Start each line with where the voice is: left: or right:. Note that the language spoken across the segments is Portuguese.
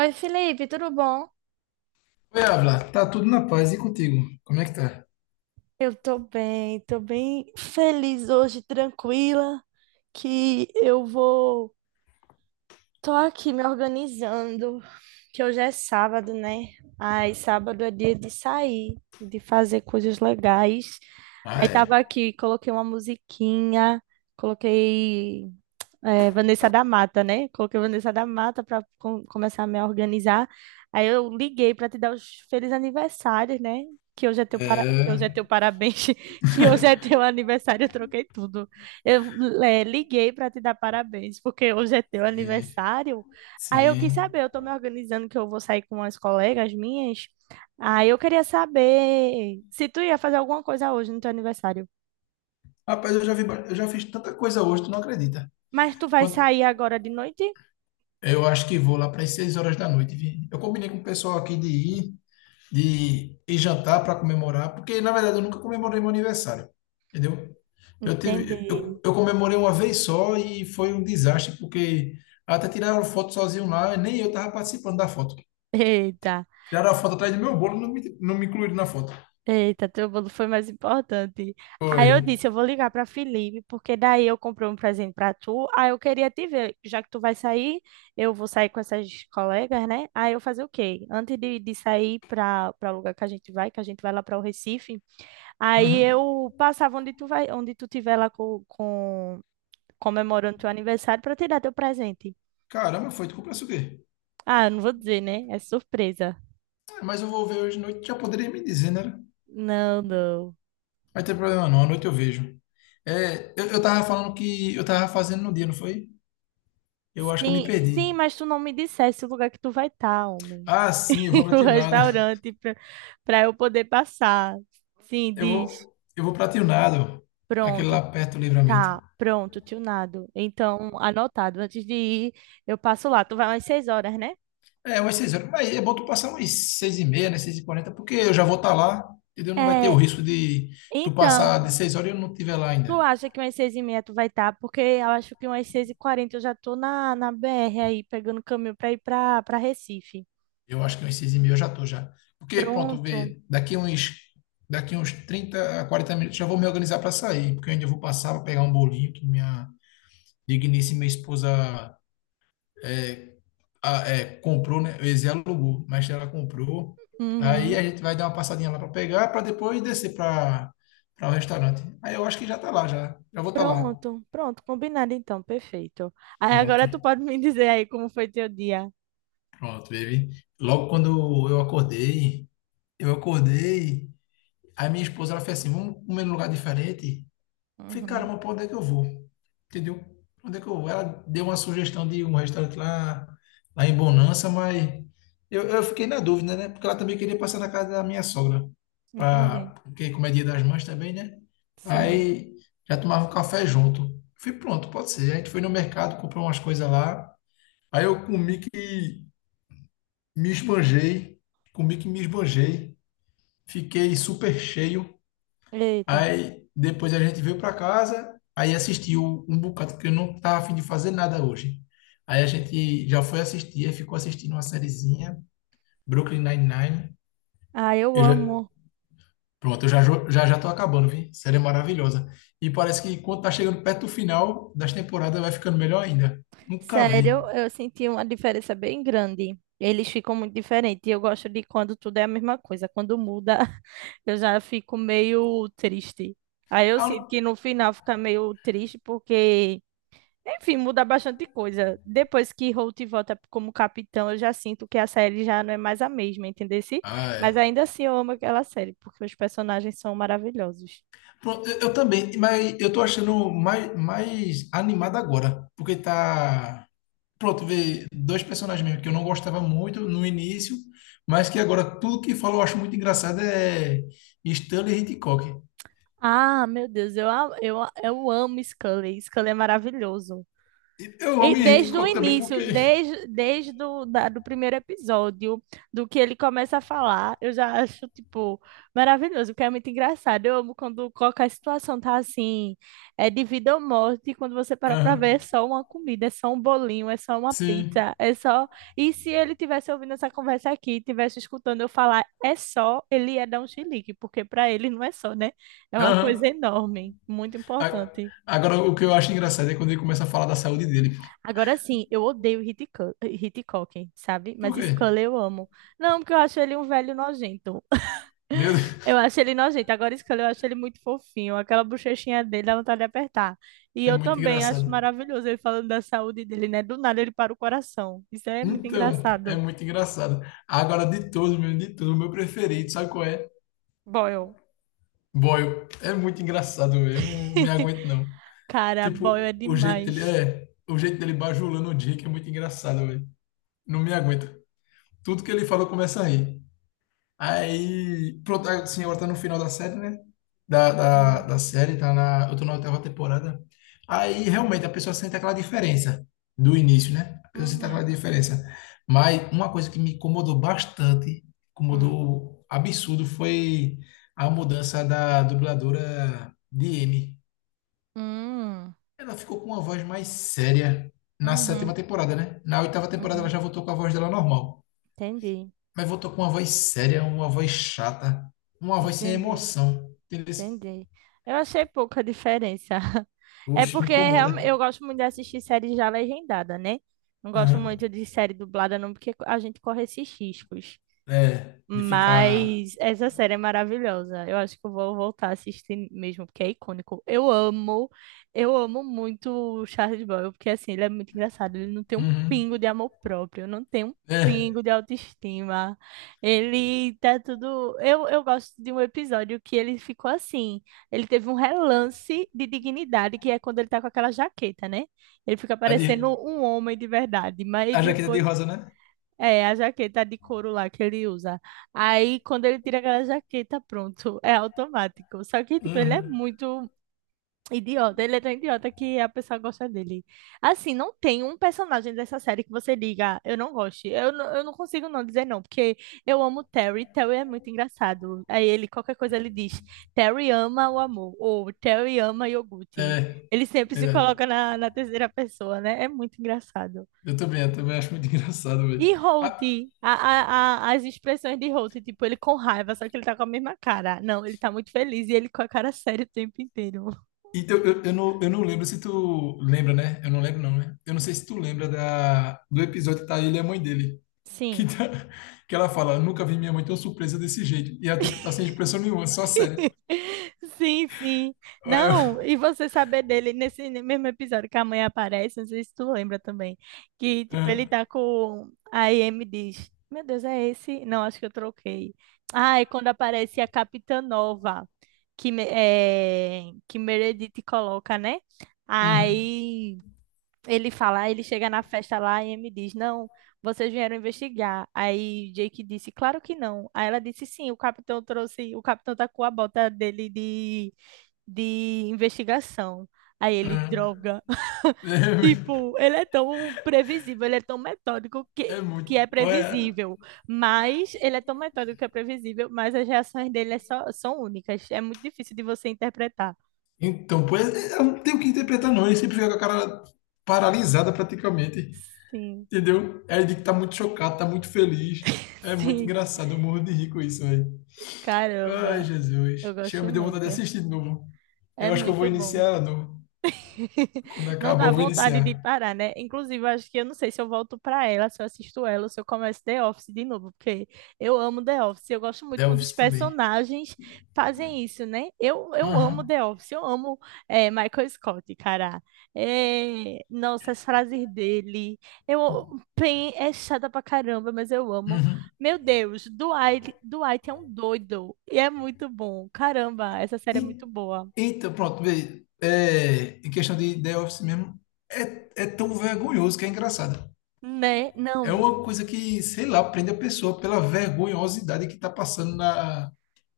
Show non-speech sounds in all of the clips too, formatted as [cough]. right: Oi, Felipe, tudo bom?
left: Oi, Avla, tá tudo na paz e contigo? Como é que tá?
right: Eu tô bem feliz hoje, tranquila, que eu vou. Tô aqui me organizando, que hoje é sábado, né? Aí, sábado é dia de sair, de fazer coisas legais.
left: Ah,
right: Aí, tava
left: é.
right: aqui, coloquei uma musiquinha, coloquei. É, Vanessa da Mata, né? Coloquei Vanessa da Mata para começar a me organizar. Aí eu liguei para te dar os felizes aniversários, né? Que hoje é teu para...
left: É,
right: que hoje é teu parabéns, [laughs] que hoje é teu aniversário, eu troquei tudo. Eu é, liguei para te dar parabéns, porque hoje é teu
left: sim,
right: aniversário. Aí eu quis
left: sim.
right: saber, eu tô me organizando que eu vou sair com umas colegas minhas. Aí eu queria saber se tu ia fazer alguma coisa hoje no teu aniversário.
left: Rapaz, eu já vi, eu já fiz tanta coisa hoje, tu não acredita.
right: Mas tu vai
left: Quant-
right: sair agora de noite?
left: Eu acho que vou lá para as 6 horas da noite, vi? Eu combinei com o pessoal aqui de ir jantar para comemorar, porque na verdade eu nunca comemorei meu aniversário, entendeu? Eu
right: Entendi.
left: tive, eu, eu comemorei uma vez só e foi um desastre, porque até tiraram foto sozinho lá, nem eu tava participando da foto.
right: Eita,
left: Tiraram a foto atrás do meu bolo, não me incluíram na foto.
right: eita, teu bolo foi mais importante.
left: Foi.
right: Aí eu disse, eu vou ligar para Felipe, porque daí eu comprei um presente para tu. Aí eu queria te ver, já que tu vai sair, eu vou sair com essas colegas, né? Aí eu fazer o quê? Antes de sair para o lugar que a gente vai, que a gente vai lá para o Recife, aí
left: Uhum.
right: eu passava onde tu vai, onde tu tiver lá com comemorando teu aniversário para te dar teu presente.
left: Caramba, foi. Tu comprasse o quê?
right: Ah, não vou dizer, né? É surpresa.
left: Ah, mas eu vou ver hoje de noite. Já poderia me dizer, né?
right: Não, não.
left: Vai ter problema não. À noite eu vejo. É, eu tava falando que eu tava fazendo no dia, não foi? Eu acho que eu me
right: Sim, sim,
left: perdi.
right: mas tu não me dissesse o lugar que tu vai estar, homem.
left: Ah, sim, eu vou pra
right: [laughs] O
left: Tionado. [laughs]
right: restaurante pra, pra eu poder passar. Sim,
left: Eu
right: diz.
left: vou, eu vou pra Tionado. Aquele
right: Pronto,
left: lá perto do Livramento.
right: tá. Pronto, tunado. Então, anotado. Antes de ir, eu passo lá. Tu vai umas seis horas, né?
left: É, umas 6 horas. Mas é bom tu passar umas 6:30, né? 6:40, porque eu já vou estar lá. Entendeu? Não vai ter o
right: É,
left: risco de tu passar
right: então,
left: de 6 horas e eu não estiver lá
right: tu
left: ainda.
right: acha que umas seis e meia tu vai estar? Porque eu acho que umas seis e quarenta eu já tô na BR aí, pegando caminho pra ir pra, pra Recife.
left: Eu acho que uns 6,5 eu já tô já. Porque, pronto,
right: Pronto.
left: vê, daqui uns 30 a 40 minutos já vou me organizar para sair, porque eu ainda vou passar para pegar um bolinho que minha digníssima esposa é, comprou, né? Eu ia dizer alugou, mas ela comprou. Aí
right: Uhum.
left: a gente vai dar uma passadinha lá para pegar, para depois descer para o restaurante. Aí eu acho que já tá lá, já. Já vou estar lá.
right: Pronto, pronto, combinado então, perfeito. Aí
left: Pronto,
right: agora tu pode me [laughs] dizer aí como foi teu dia.
left: pronto, baby. Logo quando eu acordei, eu acordei. Aí minha esposa, ela fez assim, vamos comer num lugar diferente? Eu falei,
right: Uhum,
left: caramba, pra onde é que eu vou? Entendeu? Pra onde é que eu vou? Ela deu uma sugestão de um restaurante lá, lá em Bonança, mas eu fiquei na dúvida, né? Porque ela também queria passar na casa da minha sogra,
right: entendi.
left: porque como é dia das mães também, né?
right: Sim.
left: Aí já tomava um café junto. Eu falei, pronto, pode ser. A gente foi no mercado, comprou umas coisas lá. Aí eu comi que me esbanjei, comi que me esbanjei. Fiquei super cheio.
right: Eita.
left: Aí depois a gente veio para casa, aí assistiu um bocado, porque eu não estava a fim de fazer nada hoje. Aí a gente já foi assistir, aí ficou assistindo uma sériezinha, Brooklyn Nine-Nine.
right: Ah, eu
left: Eu já,
right: amo.
left: pronto, eu já, já tô acabando, vi? Série maravilhosa. E parece que quando tá chegando perto do final das temporadas vai ficando melhor ainda. Nunca vi.
right: Sério, eu senti uma diferença bem grande. Eles ficam muito diferentes. E eu gosto de quando tudo é a mesma coisa. Quando muda, [laughs] eu já fico meio triste. Aí eu
left: Ah, eu
right: sinto
left: não-
right: que no final fica meio triste porque enfim, muda bastante coisa. Depois que Holt volta como capitão, eu já sinto que a série já não é mais a mesma, entendeu?
left: ah,
right: Mas
left: é.
right: ainda assim eu amo aquela série, porque os personagens são maravilhosos.
left: Pronto, eu também, mas eu tô achando mais animado agora, porque tá pronto, ver dois personagens mesmo que eu não gostava muito no início, mas que agora tudo que fala eu acho muito engraçado é Stanley Hitchcock.
right: Ah, meu Deus, eu amo Scully. Scully é maravilhoso.
left: Eu
right: E
left: amo
right: desde o
left: Hitchcock também porque.
right: início, do primeiro episódio, do que ele começa a falar, eu já acho, tipo, maravilhoso, porque é muito engraçado. Eu amo quando qualquer situação tá assim, é de vida ou morte, e quando você para pra
left: Aham,
right: ver, é só uma comida, é só um bolinho, é só uma
left: sim.
right: pizza, é só... E se ele tivesse ouvindo essa conversa aqui, tivesse escutando eu falar, é só, ele ia dar um chilique, porque pra ele não é só, né? É uma coisa
left: Aham.
right: enorme, muito
left: A-
right: importante.
left: Agora, o que eu acho engraçado é quando ele começa a falar da saúde dele.
right: Agora sim, eu odeio Hitchcock, sabe?
left: Por
right: Mas
left: quê?
right: Scully eu amo. Não, porque eu acho ele um velho nojento. [laughs]
left: Meu
right: Eu
left: Deus,
right: acho ele nojento. Agora Scully eu acho ele muito fofinho. Aquela bochechinha dele dá vontade de apertar. E
left: é
right: eu
left: muito
right: também acho
left: engraçado.
right: maravilhoso ele falando da saúde dele, né? Do nada ele para o coração. Isso é muito
left: Então, é
right: engraçado.
left: muito engraçado. Agora, de todos, de todos, o meu preferido, sabe qual é?
right: Boyle.
left: Boyle. É muito engraçado, eu não me
right: [laughs]
left: aguento, não.
right: Cara, Boyle é
left: Tipo, o jeito dele
right: demais.
left: é, o jeito dele bajulando o Jake é muito engraçado, velho. Não me aguento. Tudo que ele falou começa a rir. Aí, pronto, a senhora tá no final da série, né? Da, da,
right: Sim.
left: da série, eu tô na oitava temporada. Aí, realmente, a pessoa sente aquela diferença do início, né? A pessoa sente aquela
right: Uhum.
left: diferença. Mas uma coisa que me incomodou bastante,
right: Hum.
left: incomodou absurdo, foi a mudança da dubladora de M,
right: Hum.
left: ela ficou com uma voz mais séria na
right: Uhum.
left: sétima temporada, né? Na oitava temporada ela
right: Uhum.
left: já voltou com a voz dela normal.
right: Entendi.
left: Mas voltou com uma voz séria, uma voz chata, uma voz sem
right: Entendi.
left: emoção. Entendeu?
right: Entendi. Eu achei pouca diferença. [laughs] É
left: Oxe, me
right: porque
left: incomoda.
right: eu gosto muito de assistir série já legendada, né? Não gosto
left: Aham.
right: muito de série dublada, não, porque a gente corre esses riscos.
left: É, de ficar.
right: Mas essa série é maravilhosa. Eu acho que eu vou voltar a assistir mesmo, porque é icônico. Eu amo muito o Charles Boyle, porque assim, ele é muito engraçado. Ele não tem um pingo
left: Uhum.
right: de amor próprio, não tem um
left: É,
right: pingo de autoestima. Ele tá tudo. Eu gosto de um episódio que ele ficou assim. Ele teve um relance de dignidade, que é quando ele tá com aquela jaqueta, né? Ele fica
left: a,
right: parecendo
left: de...
right: um homem de verdade. Mas
left: a jaqueta de
right: depois
left: rosa, né?
right: é, a jaqueta de couro lá que ele usa. Aí, quando ele tira aquela jaqueta, pronto, é automático. Só que, tipo, ele é
left: Uhum.
right: muito idiota. Ele é tão idiota que a pessoa gosta dele. Assim, não tem um personagem dessa série que você diga, eu não gosto. Eu, eu não consigo não dizer não, porque eu amo o Terry. Terry é muito engraçado. Aí ele, qualquer coisa, ele diz, Terry ama o amor, ou Terry ama iogurte.
left: É,
right: Ele sempre se
left: verdade.
right: coloca na terceira pessoa, né? É muito engraçado.
left: Eu também acho muito [laughs] engraçado, velho.
right: E Holt, as expressões de Holt, tipo, ele com raiva, só que ele tá com a mesma cara. Não, ele tá muito feliz e ele com a cara séria o tempo inteiro.
left: Então, não, eu não lembro se tu lembra, né? Eu não lembro, não, né? Eu não sei se tu lembra do episódio que tá ele e a mãe dele. Que,
right: Sim.
left: tá, [laughs] que ela fala, nunca vi minha mãe tão surpresa desse jeito. E ela, tipo, tá sem expressão nenhuma, só séria.
right: [laughs] Sim, sim.
left: Ué,
right: Não, e você saber dele nesse mesmo episódio que a mãe aparece, não sei se tu lembra também, que tipo, ele tá com a Amy diz: "Meu Deus, é esse? Não, acho que eu troquei". Ah, e quando aparece a Capitã Nova, que é, que Meredith coloca, né?
left: uhum,
right: Aí ele fala, "Ah, ele chega na festa lá e me diz, não, vocês vieram investigar. Aí Jake disse, claro que não. Aí ela disse, sim, o capitão trouxe, o capitão tá com a bota dele de investigação. Aí ele,
left: uhum.
right: droga. [laughs] Tipo,
left: É,
right: ele é tão previsível, ele é tão metódico
left: é muito.
right: que é
left: Ué.
right: previsível. Mas ele é tão metódico que é previsível, mas as reações dele é são únicas. É muito difícil de você interpretar.
left: Então, pois, é, eu não tenho o que interpretar, não. Ele sempre fica com a cara paralisada, praticamente.
right: Sim,
left: Entendeu? Aí ele diz que tá muito chocado, tá muito feliz.
right: [laughs]
left: É muito
right: sim.
left: engraçado, eu morro de rir com isso, velho. Ai,
right: Caramba,
left: Jesus.
right: eu
left: Chega,
right: gosto
left: me deu vontade de
right: muito.
left: assistir de novo.
right: É
left: Eu acho que eu vou
right: muito
left: iniciar
right: bom.
left: ela de novo.
right: [laughs]
left: Quando
right: Não
left: acabar,
right: dá
left: eu vou
right: vontade de
left: iniciar.
right: parar, né? Inclusive, eu acho que eu não sei se eu volto para ela, se eu assisto ela, ou se eu começo The Office de novo, porque eu amo The Office. Eu gosto muito quando os
left: Delves também.
right: personagens fazem isso, né? Eu amo
left: Aham.
right: The Office, eu amo é, Michael Scott, cara. É, nossa, as frases dele. Eu, pen é chata pra caramba, mas eu amo.
left: Uhum.
right: Meu Deus, Dwight é um doido. E é muito bom. Caramba, essa série é
left: E-
right: muito boa.
left: Eita, pronto, vê. É, em questão de The Office mesmo, é tão vergonhoso que é engraçado.
right: Né?
left: É
right: Não,
left: uma coisa que, sei lá, prende a pessoa pela vergonhosidade que tá passando na,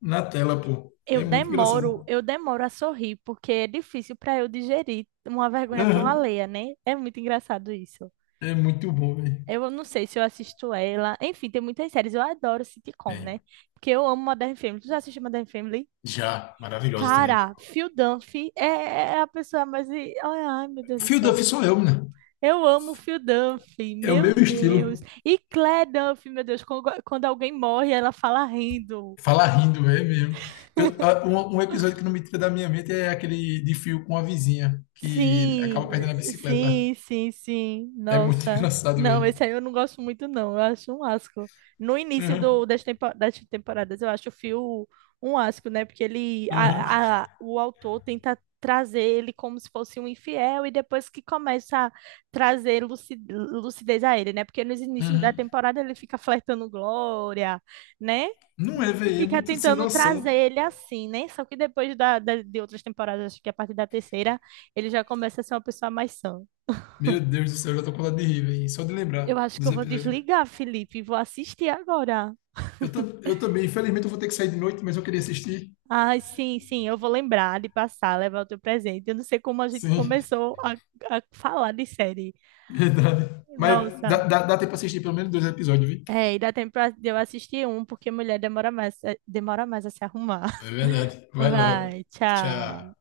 left: na tela, pô.
right: Eu
left: É muito
right: demoro,
left: engraçado.
right: eu demoro a sorrir, porque é difícil para eu digerir uma vergonha tão
left: Aham.
right: alheia, né? É muito engraçado isso.
left: É muito bom, velho.
right: Eu não sei se eu assisto ela. Enfim, tem muitas séries. Eu adoro sitcom, né?
left: Bem,
right: Porque eu amo Modern Family. Tu já assistiu Modern Family?
left: já, maravilhosa também.
right: Cara, Phil Dunphy é é a pessoa mais. I- Ai, ai, meu Deus do
left: Fio
right: céu.
left: Duff sou eu, né?
right: Eu amo Phil Dunphy,
left: É o
right: meu
left: meu
right: Deus.
left: estilo.
right: E Claire Dunphy, meu Deus, quando alguém morre, ela fala rindo.
left: Fala rindo, é mesmo. Um episódio que não me tira da minha mente é aquele de fio com a vizinha, que
right: Sim,
left: acaba perdendo a
right: eh,
left: bicicleta.
right: sim, sim, sim.
left: É muito [laughs]
right: Nossa.
left: engraçado,
right: Não,
left: velho.
right: esse aí eu não gosto muito, não. Eu acho um asco. No início do,
left: Uhum,
right: das, das temporadas, eu acho o Phil um asco, né? Porque ele,
left: uhum,
right: o autor tenta trazer ele como se fosse um infiel e depois que começa a trazer lucidez a ele, né? Porque nos inícios da
left: uhum.
right: temporada ele fica flertando Glória, né?
left: Não é, velho, é
right: Fica
left: muito sem
right: tentando
left: noção.
right: trazer ele assim, né? Só que depois de outras temporadas, acho que a partir da terceira. Ele já começa a ser uma pessoa mais sã.
left: Meu Deus do céu, eu já tô com vontade de rir, velho. Só de lembrar
right: Eu acho que
left: dos
right: eu vou
left: episódios.
right: desligar, Felipe, e vou assistir agora.
left: Eu também, infelizmente, eu vou ter que sair de noite, mas eu queria assistir.
right: Ah, sim, sim, eu vou lembrar de passar, levar o teu presente. Eu não sei como a gente
left: Sim,
right: começou a falar de série.
left: [laughs] verdade. Mas
right: Nossa,
left: dá tempo pra assistir pelo menos dois episódios, viu?
right: é, e dá tempo de eu assistir um, porque mulher demora mais, é, demora mais a se arrumar.
left: É verdade.
right: [laughs]
left: Vai logo.
right: Vai, tchau.
left: Tchau.